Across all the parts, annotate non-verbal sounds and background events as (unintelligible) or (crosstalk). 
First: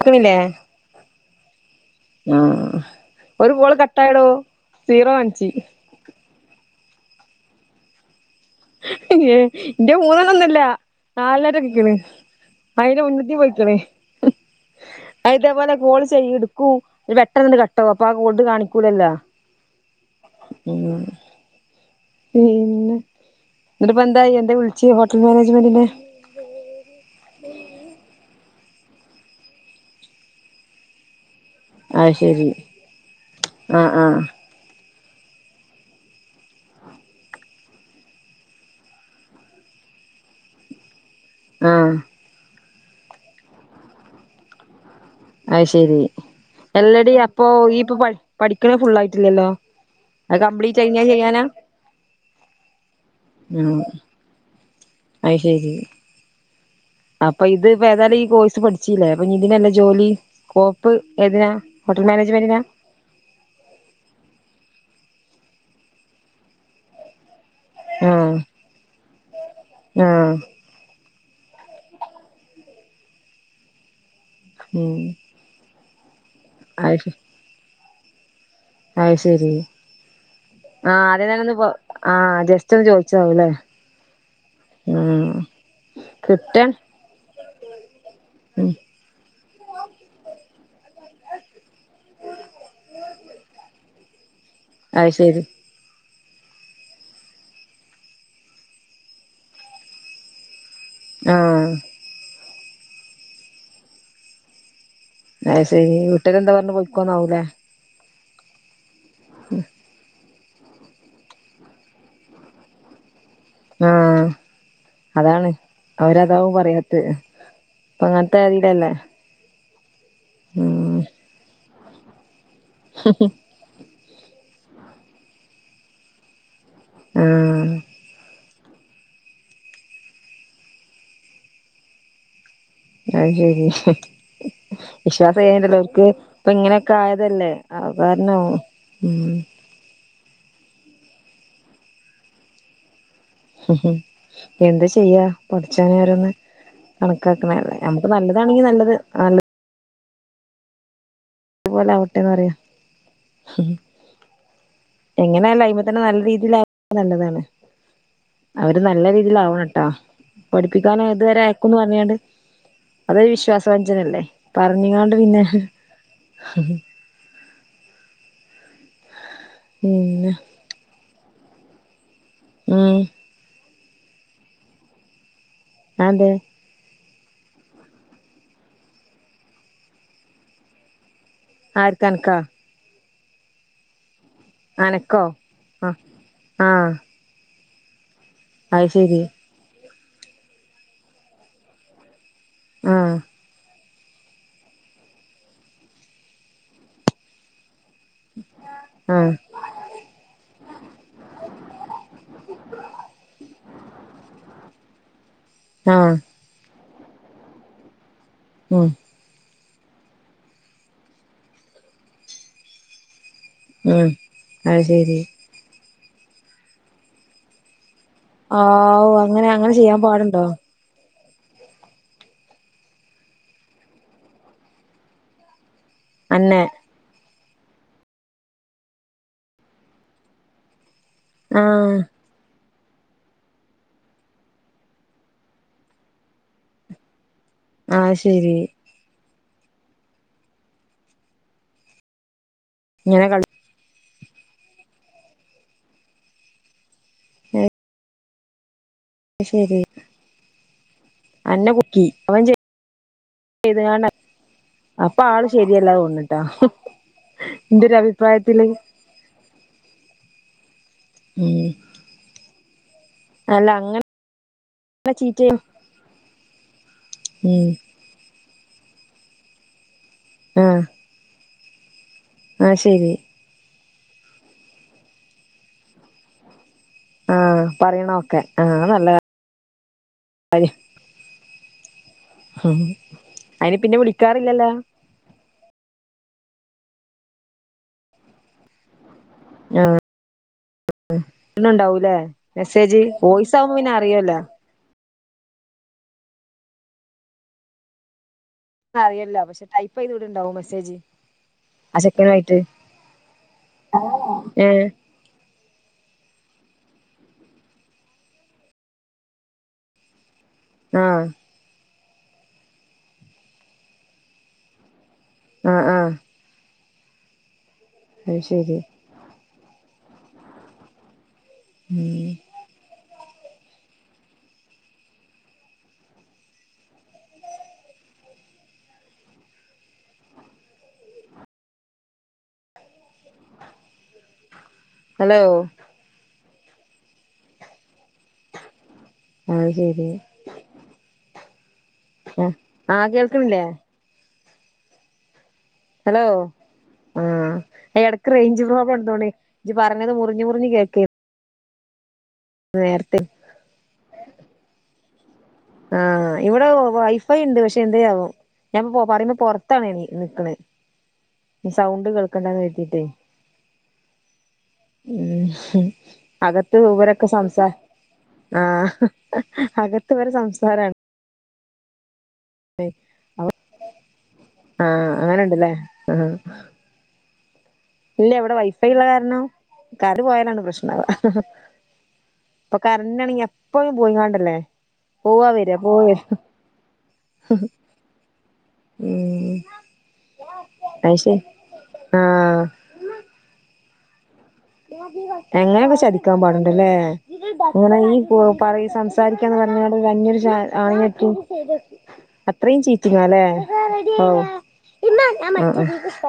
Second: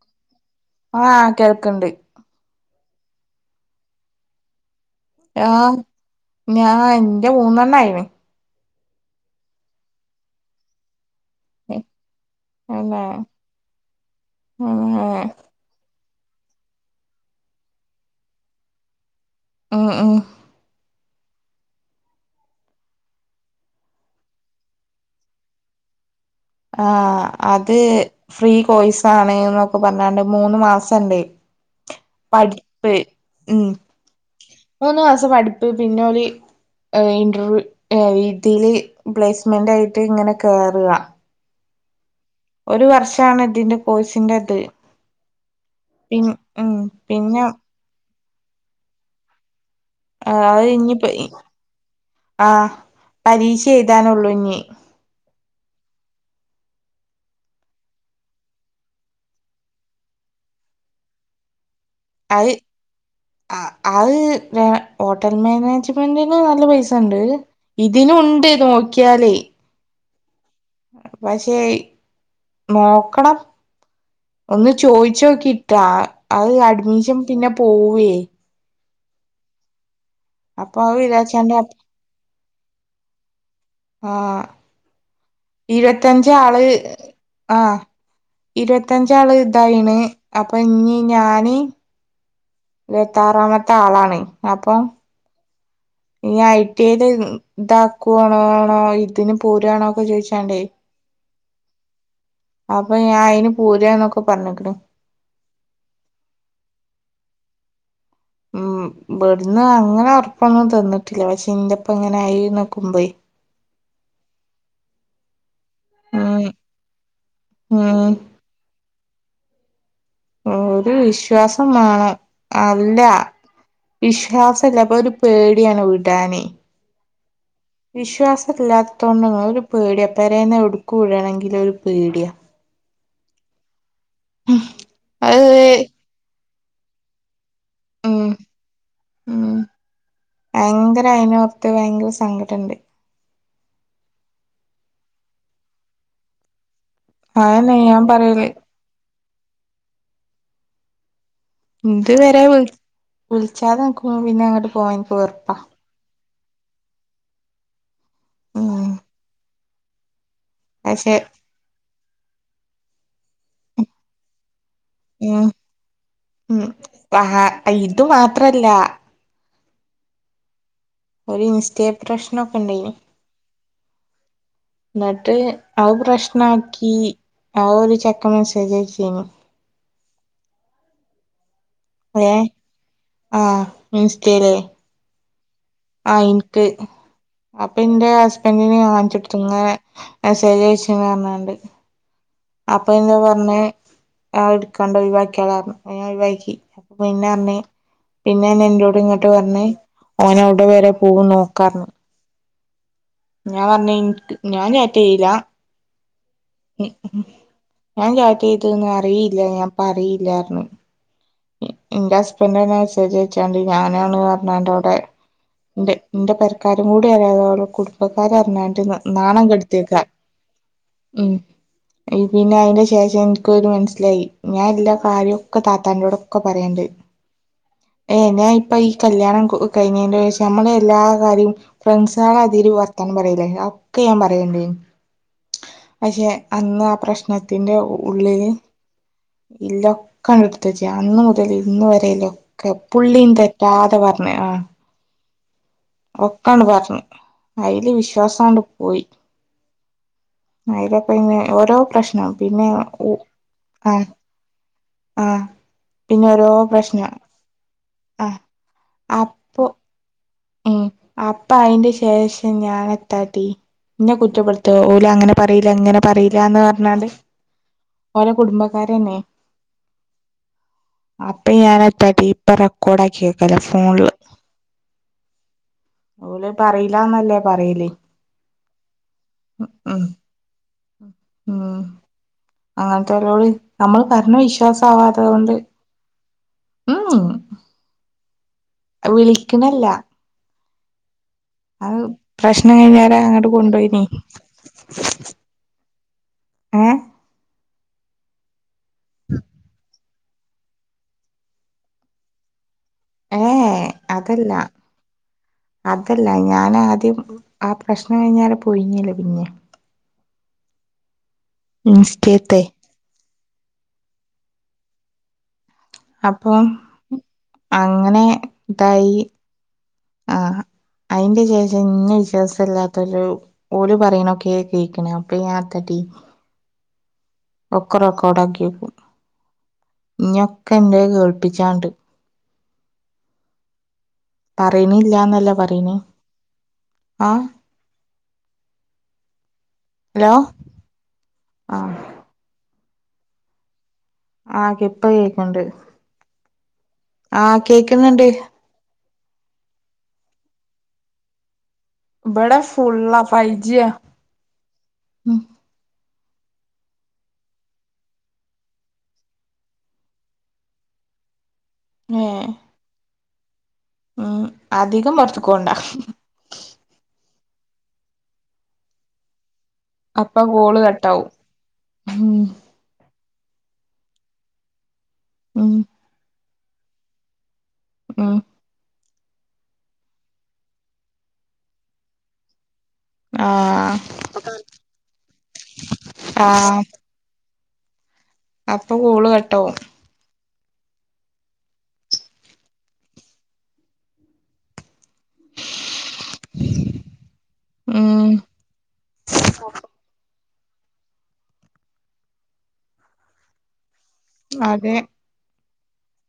കെക്ക്ണ്ല്ലേ ആഹ് കേൾക്ക്ണ്ട് ഉം ഒരു കോള് കട്ടായെടോ സീറോ കാണിച്ച് ആഹ് ഞാ ൻ്റെ മൂന്നെണ്ണ ആയിണ് ന്റെ മൂന്നണ്ണൊന്നൊല്ല ന്നാലണ്ണെറ്റെരിക്ക്ണ് അയ്ൻ്റ അന്നെ മുന്നത്തി പോയ്ക്ക്ണ് അത് ഇതേപോലെ കോള് ചെയ് ഇട്ക്കൂ ന്നട്ട് പെട്ടൊന്ന് ണ്ട് കട്ടാഉം അപ്പൊ ആഹ് കോൾ കാണിക്കൂലല്ലോ ഉം ഉം ഉം പിന്നെ ന്നട്ട്പ്പെന്തായി അന്റെ വിളിച്ചി ഹോട്ടൽ മേനേജ്മെന്റിൻ്റെ ആഹ് അത് ഫ്രീ കോഴ്സാണ് ന്നൊക്കെ പർഞ്ഞാണ്ട് മൂന്ന് മാസണ്ടയ് അത് ശെരി പഠിപ്പ് മഉം ആഹ് ആഹ് മൂന്ന് മാസം പഠിപ്പ് പിന്നോല് ഏഹ് ഇന്റർവ്യൂ ഏഹ് ഇതില് പ്ലേസ്മെന്റായിട്ട് ഇങ്ങനെ കെറ ആഹ് ഒര് വർഷാണ് ഇതിന്റെ കോഴ്സിന്റ ത് അത് ശെരി എല്ലടീ പിന്നെ അപ്പൊ ഇയ്യ്പ്പൊ പഠി പഠിക്ക്ണെ ഫുള്ളായിട്ടില്ലല്ലോ അത് ആഹ് കംപ്ലീറ്റ് കഴിഞ്ഞാ ഇഞിപ്പഇ ചെയ്യാനാ ആഹ് പരീക്ഷ എഴുതാനൊള്ളൂ ഇഞി അയ് ശെരി അപ്പ ഇത് ഇപ്പ ഏതാലും ഈ കോഴ്സ് പഠിച്ചീലേ അപ്പ ഞി ഇതിനല്ലെ ജോലി സ്കോപ്പ് ഏതിനാ ഹോട്ടൽ മാനേജ്മെന്റിനാ? ആഹ് വെ ഹോട്ടൽ മാനേജ്മെന്റിന് ന്നല്ല പൈസ ണ്ട് ആഹ് ഇതിനുണ്ട് ന്നോക്കിയാല് ആഹ് പക്ഷേയ് ന്നോക്കണം ഒന്ന് ഉം ചോയ്ച്ചോക്കിറ്റ് ട്ടാണ് അത് അത് അഡ്മിഷം പിന്നെ പോഉഏയ് അത് ശരി അപ്പൊ അത് ആഹ് അതേ വിചാരിച്ചാണ്ട് ഞാനൊന്ന് പ അപ്- ആഹ് ജസ്റ്റ് ഒന്ന് ചോയ്ച്ചാവ് ലേ ആഹ് ഇരുവത്തഞ്ചാള് കിട്ടാൻ ആഹ് ഇരുവത് ഉം ഇരുവത്തഞ്ചാള് ഇതായീണ് അപ്പ ഞി ഞാന് ഇരുവത്താറാമത്താളാണ് അപ്പൊ അയ് ശെരി ഞി ഐ ടി എയ് ല് ഇതാക്കുണോ ണോ ഇതിന് പോര്ആണോ ഒക്കെ ചോയ്ച്ചാണ്ടേയ് ആഹ് അപ്പ ഞാൻ അയിന് പോര്ആഹ് ന്നൊക്കെ പറഞ്ക്ക്ണ് അത് ശെരി വീട്ടാര് എന്താ പർഞ്ഞെ പോയ്കോ ന്നാഉലേ ഉം ഇബട്ന്ന്. അങ്ങനെ. ഒറപ്പൊന്നും തിന്ന്ട്ടില്ല. പഷെ ഇന്റെപ്പ ങ്ങനെ ആയി ന്നികുബേയ്. ആഹ്. അതാണ് ഉം അവരതാവും. പറയാത്ത്. ഉം പ്പങ്ങനെ തെരണ്ടല്ലേ. ഓരു വിശ്വാസമ്മാണം. അല്ല.. വിശ്വാസല്ല. പ്പൊ. ഒരു പേടിയാണ്. വിടാനയ്.. ഉം വിശ്വാസഇല്ലാത്തതോണ്ടോന്നല്ല. ഒരു പേടിയ. പേരെന്ന്. എവുട്ക്ക് വിടണെങ്കിലും. ഒരു പേടിയാ. അഹ്ശരി. ഹ്. അത് വിശ്വാസയ്യഞ്ഞിട്ടല്ല. ഓല്ക്ക് ഇപ്പൊ. ഇങ്ങനെയൊക്കെ. ആയതല്ലേ.. ആഹ് ഉം കാരണവും ഉം ഭയങ്കര അയിനോർത്ത്. ഭയങ്കര സങ്കടണ്ട്.. എന്ത ചെയ്യാ. പടചോനോരൊന്ന്.. അതന്നെ കണക്കാക്ക്ണല്ലേ. ഞാൻ നമക്ക്. പറയല് നല്ലതാണെങ്കി. നല്ലത്. വാണ്ടേ നല്ലതുപോലെ ഇതു ആവട്ടെന്ന് വരെ പറയാ വി വിൽച്ചാതെ നിക്ക്ബോ പിന്നങ്ങട്ട് പോവാൻ വെറുപ്പാ എങ്ങനായാലയ് മ്മെ തന്നെ നല്ല രീതിയിലാ നല്ലതാണ്. അവര് ഉം നല്ല രീതിയിലാവണട്ട. പഠിപ്പിക്കാന് പക്ഷെ അത് വരെ അയകുന്ന് പർഞ്ഞിങ്ങാണ്ട് അതൊരു വിശ്വാസവഞ്ചനല്ലേ. പർഞ്ഞിങ്ങാണ്ട് പിന്നെ ഹ് ഹ് ആഹ ഇതു മാത്രല്ല. പിന്നെ ഒരിൻസ്റ്റേ പ്രശ്നൊക്കെണ്ടായ്നി ഉം ന്നട്ട് അത് അതെന്തേ പ്രശ്നാക്കി ആ ഒര് ചെക്കൻ മെസ്സേജയ്ചീനി ആര് ഏഹ് ആഹ് ഇൻസ്‌റ്റേലെ അനക്കോ ആഹ് ഇൻക്ക് ആഹ് അപ്പൊ ഇന്റെ ഹസ്ബൻഡ്ന് അത് ശരി കാണ്ചോട്ത്ത് ങ്ങനെ മെസ്സേജയച്ച്ന്നർഞ്ഞാണ്ട് അപ്പൊ ആഹ് ഇന്നോടർഞ്ഞ് ആ ട്ക്കാണ്ട ഒഴിവാക്ക്യാളർഞ്ഞ് അങ്ങനെ ഒഴിവാക്കി അപ്പ പിന്നർഞ്ഞ് പിന്നയ്നെൻ്റൊട് ഇങ്ങട്ട് ആഹ് പർഞ്ഞ് ഓനെവ്ടെ വരെ പോവുനോകാർഞ്ഞ്. (inaudible) ഞാ പർഞ്ഞ് ഇൻക്ക് ഞാൻ ചാറ്റെയ്യൂല ആഹ് നി ഞാൻ ഉം ചാറ്റെയ്‌തൊന്നറിയില്ല (unintelligible) പറില്ലാർഞ്ഞു ഇന്റെ ഹസ്ബൻഡ് (unintelligible) മെസേജയ്ച്ചാണ്ട് ഉം ഞാനാണ് പർഞ്ഞാണ്ട് അത് വടെ ശരി ഇന്റെ ഇന്റെ പെര്ക്കാരും കൂടി (unintelligible) കുടുംബക്കാര്വർഞ്ഞാണ്ട് ന നാണം കെട്ത്ത്യെക്ക അടണ്ടോ. ഉം ഇൻ പിന്നെ അയ്ന്റെ ശേഷം ഇൻക്കൊരെ മൻസ്സിലായി ഞാ എല്ലാ കാര്യു ക്കെ താത്താൻ്റൊടൊക്കെ അന്നെ പറ്യേണ്ട്. എഹ് ഞാ ഇപ്പ ഈ കല്യാണം കൊ കഴിഞ്ഞേന്റെഷം നമ്മളെല്ലാ കാര്യം ആഹ് ഫ്രണ്ട്സ് ങ്ങാളാതിരി വർത്താനം പറ്യേലേനി അതൊക്കെ ഞാൻ പറയേണ്ടേനി പക്ഷേ അന്ന് ആ പ്രശ്നത്തിന്റെ ആഹ് ഉള്ളില് ശരി ഇല്ലൊക്കണ്ട് ഇട്ത്തെച്ച് അന്ന് മുതൽ ഇന്ന് വെരെലൊക്കെ ഇങ്ങനെ പുള്ളിം തെ കളി റ്റാതെ പർഞ്ഞ്. ആഹ് ഒക്കണ്ട് പർഞ്ഞ് അയ്ല് വിശ്വാസാണ്ട് പോയി. അയ് ശെര്യാ അയ്ലെക്കയ്ഞ്ഞ് ഓരോ കുക്കി പ്രശ്നം അവൻ പിന്നെ ഉ ആഹ് അപ്പാള് ശരിയല്ലാ തോന്ന്ണ് ട്ടാ ഓരോ പ്രശ്നം ഇൻൻ്റൊരഭിപ്രായത്തില്. അപ്പ് ഉം ഉം അപ്പയ്ന്റെ ശേഷം ഞാനെത്താട്ടീ അല്ല അങ്ങനെ ഇന്നെകുറ്റപ്പെട്ത്ത ഓലങ്ങനെ ചീറ്റ് ചെയ്യും പറീല ഇങ്ങനെ പറീലാന്ന് പർഞ്ഞാണ്ട് ഉം ഒലെ കുടുംബക്കാരന്നെ ആഹ് അപ്പ ഞാനെത്താട്ടി ഇപ്പ ആഹ് ശരി റെക്കോഡാക്ക്യക്കല ഫോണില് ഓലത് പറീലാന്നല്ലേ ആഹ് പറ്യല് പറയണൊക്കെ ഉം ആ (unintelligible) ഉം അങ്ങൻത്തോലോട് അയിന് പിന്നെ നമ്മള് പർഞ്ഞ് വിളിക്കാറില്ലല്ലോ വിശ്വാസാവാത്തോലോണ്ട് ഉം ആഹ് വിളി ആഹ് (unintelligible) അത് പ്രശ്നം കഴിഞ്ഞാരെ അങ്ങട്ട് ആവുമ്പോ പിന്നെ കൊണ്ടോയിനീ. അറിയല്ലോ ഏഹ് അറയില്ല പക്ഷെ ടൈപ്പ് ചെയ്ത് വ്ട്ണ്ടാവും മെസ്സേജ് ആ ചെക്കന്ആയിട്ട് ഏഹ് അതല്ല അതല്ല ഞാനാആദ്യം ആ പ്രശ്നം കഴിഞ്ഞാരെ പോയിനിയല്ലോ പിന്നെ ആഹ് ഉം സ്റ്റേത്തെ ആഹ് ആഹ് അപ്പൊ അങ്ങനെ അത് ശരി ഇതായി ആഹ് അതിന്റെ ശേഷം ഇന്നെ ഉം വിശ്വാസമല്ലാത്തൊരു ഓല് പറയണോ കേക്കണ് അപ്പ ഞാൻ എത്താട്ടി ഒക്കെ റെക്കോർഡ ആക്കി വക്കും ഇഞ്ഞ് ഒക്കെ എന്ത കേൾപ്പിച്ചാണ്ട് ഹലോ പറയാനില്ലാന്നല്ലേ പറ്ണ് ആഹ് അഅ്ശരി ഹലോ ആഹ് ആ ആഹ് കേൾക്കണില്ലേ ആഹ് ഇപ്പ കേക്ക്ണ്ട് ഹലോ ആഹ് എടക്ക് റെയിഞ്ച് പ്രോബളം ഉണ്ടാണ് ജ് പറഞ്ഞത് മുറിഞ് മുറിഞ് കേൾക്ക ബടെ ഫുല്ല ഫൈവ് ജിയാ ഉം ആഹ് ഇവിടെ വൈഫൈ ഉണ്ട് പക്ഷെ എന്തെയവു ഞാൻ പറയുമ്പ പുറത്താണ് നിക്കണ് സൗണ്ട് ഏ കേൾക്കണ്ടന്ന് കരുതീറ്റെ ഉം അധികം ഉം പുറത്തക്ക് പോണ്ട അകത്ത് ഇവരക്കെ സംസാ ആഹ് ഇവരെ അപ്പ കോള് സംസാരാണ് കട്ടാവും ഉം ആഹ് അങ്ങനെണ്ടല്ലേ ഉം ആ ഇല്ല ഉം എവിടെ വൈഫൈ ഉള്ള കാരണം കരണ്ട് പോയാലാണ് പ്രശ്നവാ ഇപ്പൊ കരണ്ട്‌നാണെങ്കി ആ എപ്പോളും പോയിങ്ങാണ്ടല്ലേ പോവാ വെരാ പോവ വെരാ ആ ആ അപ്പൊ കോള് കട്ടാവും അഅ് ശരി ആഹ് എങ്ങനെ ഇപ്പ ചതിക്കാൻ പാടുണ്ടല്ലേ ഉണങ്ങി ഉം പോക് പറയ് സംസാരിക്കാന്ന് പറഞ്ഞടു അന്യരു ജാ ആണ് നത്തും (unintelligible) അത്രയും ചീറ്റിങ്ങല്ലേ അതെ ആഹ് ആഹ്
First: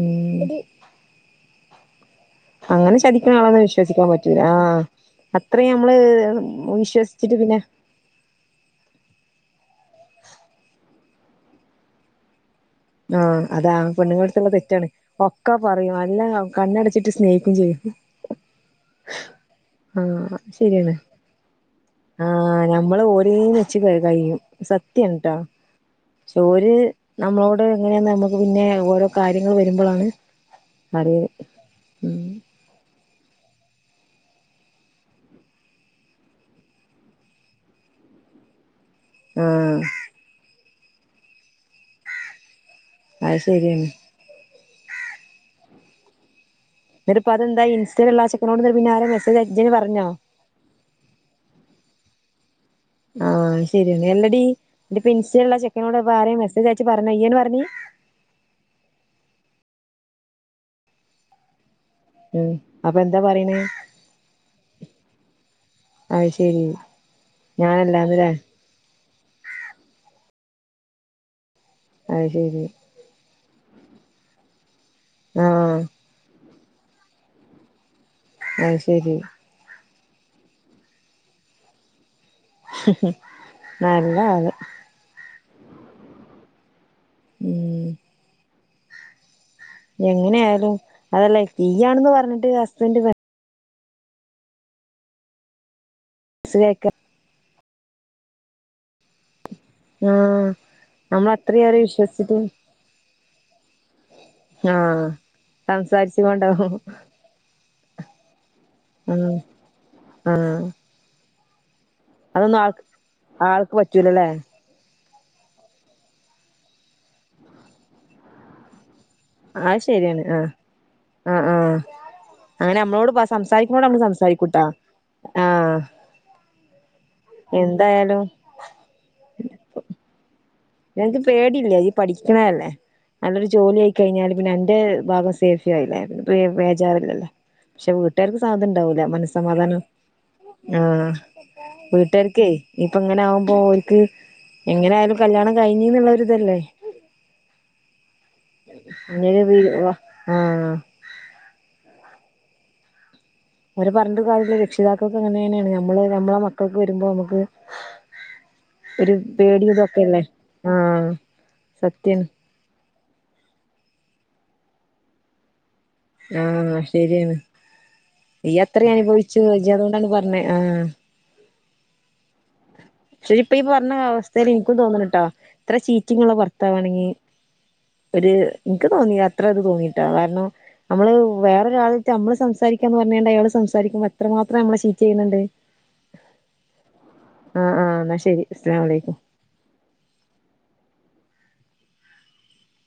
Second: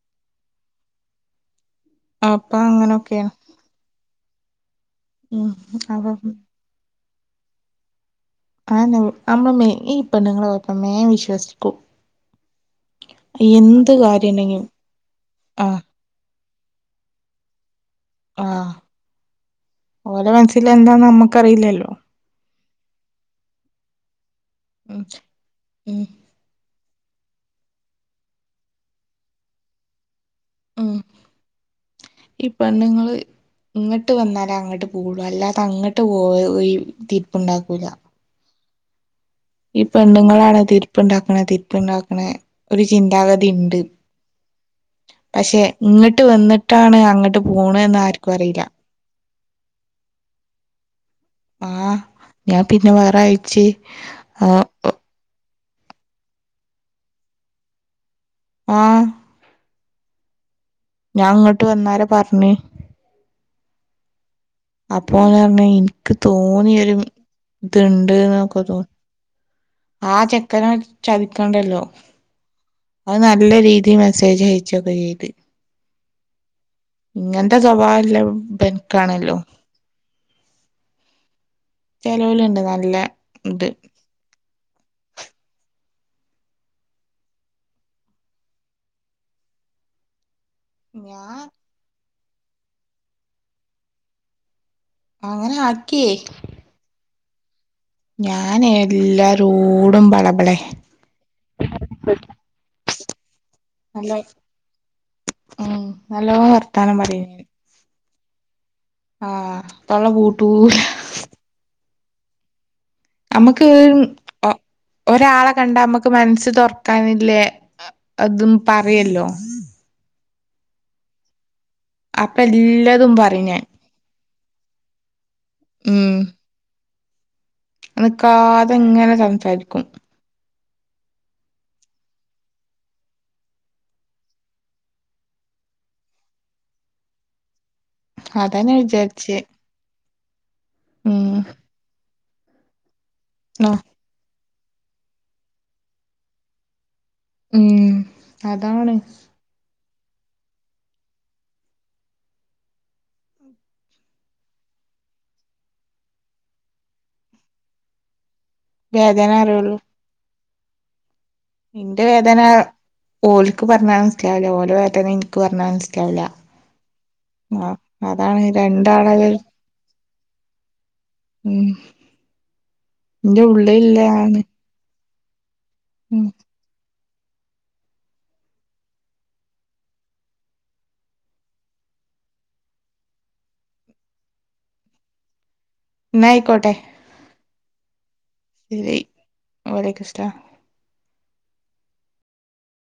ഉം അപ്പൊ അങ്ങനെ അങ്ങനൊക്കെയാണ് ചതിക്ന ആളൊന്നും വിശ്വസിക്കാൻ പറ്റ റ്റുല്ല ആഹ് ഉം അത്രയും നമ്മള് അപ്പൊ വിശ്വസിച്ചിട്ട് പിന്നെ ആന്നെ അമ്മള് ഈപെണ്ണ്ങ്ങളെ കൊയപ്പം മ്മേ വിശ്വസിക്കും ആഹ് അതാ എന്ത് പെണ്ണുങ്ങട്ത്തുള്ള കാര്യണ്ടെങ്കിലും തെറ്റാണ് ഒക്കെ ആ പറയും നല്ല കണ്ണടച്ചിട്ട് സ്നേഹിക്കും ചെയ്യും ആഹ് ഓല ആഹ് മനസ്സില് ശരിയാണ് എന്താന്ന് നമ്മുക്കറില്ല ആഹ് ഞമ്മള് ഓല് വെച്ച് കഴിയും ഉം സത്യാണ് ട്ടോ ഉം പക്ഷേ ഓര് നമ്മളോട് എങ്ങനെയ നമ്മുക്ക് പിന്നെ ഓരോ കാര്യങ്ങൾ വരുമ്പോഴാണ് ഉം അറിയല് ഉം പെണ്ണുങ്ങള് ഇങ്ങോട്ട് വന്നാലേ അങ്ങോട്ട് പോക് ള്ളൂ അല്ലാതെ അങ്ങോട്ട് പോ തീർപ്പുണ്ടാക്കൂല്ല ആഹ് ഈ പെണ്ണുങ്ങളാണ് തീർപ്പുണ്ടാക്ക് ണേ തീർപ്പുണ്ടാക്ക്ണേ ഒരു അത് ചിന്താഗതി ഇണ്ട് ശരിയാണ് പക്ഷെ ഇങ്ങട്ട് വന്നിട്ടാണ് എന്നിട്ട്പ്പ അങ്ങോട്ട് പോണന്ന് ആർക്കും അറിയില്ല അല്ല ഇജ്ജെന്നെ പറഞ്ഞോ ആഹ് ഞാൻ പിന്നെ വേറെഴ്ച്ച് ആഹ് പിൻസയുള്ള ചെക്കനോട്പ്പ ആരാ ഈ മെസേജ് അയച്ച പറഞ്ഞെയ്യാണ് പറഞ്ഞി ആഹ്‌ ഞാങ്ങട്ട് വന്നാരെ പറഞ്ഞ് ഉം അപ്പൊന്താ പറിണ് അപ്പോന്നർഞ്. ഇൻക്ക് ശരി തോന്നിയരു ത്ണ്ട് ഞാനല്ലാന്ന്ല്ലേ ന്നൊക്കെ തോന്നി ആ ചെക്കന ചതിക്കണ്ടല്ലോ അഹ്‌ ശരി അഹ്‌ നല്ല രീതി മെസ്സേജ് അയച്ചൊക്കെ ചെയ്ത് ആഹ് ഇങ്ങൻത്തെ സ്വഭാവല്ല അത് ശരി ബെൻക്കാണല്ലോ ചെലോല്ണ്ട് നല്ല ഇത് നല്ലാത് ഉം എങ്ങനെ ആയാലും ഞാൻ അതല്ലേ തീ ആണെന്ന് പറഞ്ഞിട്ട് ഹസ്ബൻട് ങ്ങനെ അങ്ങനാക്യേ സിലായ്ക്ക ഞാനെല്ലാരോടും ബളബളേ നമ്മളത്രിഏറെ വിശ്വസിച്ചിട്ടും നല്ല ആഹ്‌ ഉം നല്ലോ സംസാരിച്ചുകൊണ്ടാവും വർത്താനം ആഹ്‌ തൊള്ള പൂട്ടൂല അതൊന്നാൾക്ക്‌ നമ്മക്ക് ഒരാളെ കണ്ടമ്മക്ക് മൻസ്സ് തൊർക്കാനില്ലേ അതും പറ്യല്ലോ അഹ് ശര്യാണ് ആഹ്‌ അങ്ങനെ അപ്പല്ലതും നമ്മളോട് പറിം ഞാൻ സംസാരിക്കുമ്പോട് നമ്മള് സംസാരിക്കൂട്ടാ ആഹ് ഉം എന്തായാലും നിക്കാതെങ്ങനെ സംസാരിക്കും ന്നൻക്ക് പേടില്ല യ്യ് പഠിക്കണല്ലേ നല്ലൊരു ജോലി ആയി കഴിഞ്ഞാല് പിന്നെ എന്റെ ഭാഗം സേഫി ആയിലെ. പിന്നെപ്പ്‌ ബേജാറില്ലല്ലേ പക്ഷെ വീട്ടുകാർക്ക് അതാ ഞാൻ സാധനംണ്ടാവൂല വിചാരിച്ചേ മനസ്സമാധാനം ആഹ് ഉം വീട്ടുകർക്കേ ന്നിപ്പങ്ങനെ ആകുമ്പോ ഓൽക്ക് എങ്ങനായാലും കല്യാണം കയ്ഞ്ഞ്ന്ന്ള്ളൊരിതല്ലേ ഉം അതാണ് (unintelligible) ആഹ് അവരെ പറഞ്ഞിട്ട് കാര്യല്ല. രക്ഷിതാക്കക്ക് അങ്ങനേണ്. ഞമ്മള് ഞമ്മളെ മക്കക്ക് വരുമ്പോ ഞമ്മക്ക് ഒരു വേദന അറിയുള്ളൂ പേടിതൊക്കെല്ലേ ആഹ്‌ ഇന്റെ വേദന ഓൽക്ക് പർഞ്ഞാ മൻസ്സിലാവൂല്ല. ഓല വേദന ഇൻ ക്ക്‌ പർഞ്ഞാ മൻസ്സിലാവൂല ആഹ് ശരിയാണ് ആഹ്‌ അതാണ് ഇയ്യ് അത്രയും രണ്ടാളെ അനുഭവിച്ചു ഇജ്ജ് അതുകൊണ്ടാണ് പറഞ്ഞേ ആഹ് ഉം ന്റെ ഉള്ളിൽല്ലാണ്. ക്കും തോന്ന്ണ്ട്ട്ടോ ത്രചീറ്റിങ്ള്ള ഭർത്താവാണെങ്ങി ഒര് ഇൻക്ക് തോന്നി അത്ര ഇത് തോന്നിട്ടാ കാരണം ന്നമ്മള് വേറൊരു ആളേറ്റ് അമ്മള് സംസാരിക്കാന്ന് പർഞാണ്ട് അയാള് സംസാരിക്കുമ്പൊ എത്രമാത്രം ന്നമ്മളെ ചീറ്റ് ചെയ്യുന്നുണ്ട്. ന്നായ്ക്കോട്ടെ. ആഹ്, ആഹ് ന്നാ ശെരി. ശരി വാലയ്ക്കുസ്ലാം.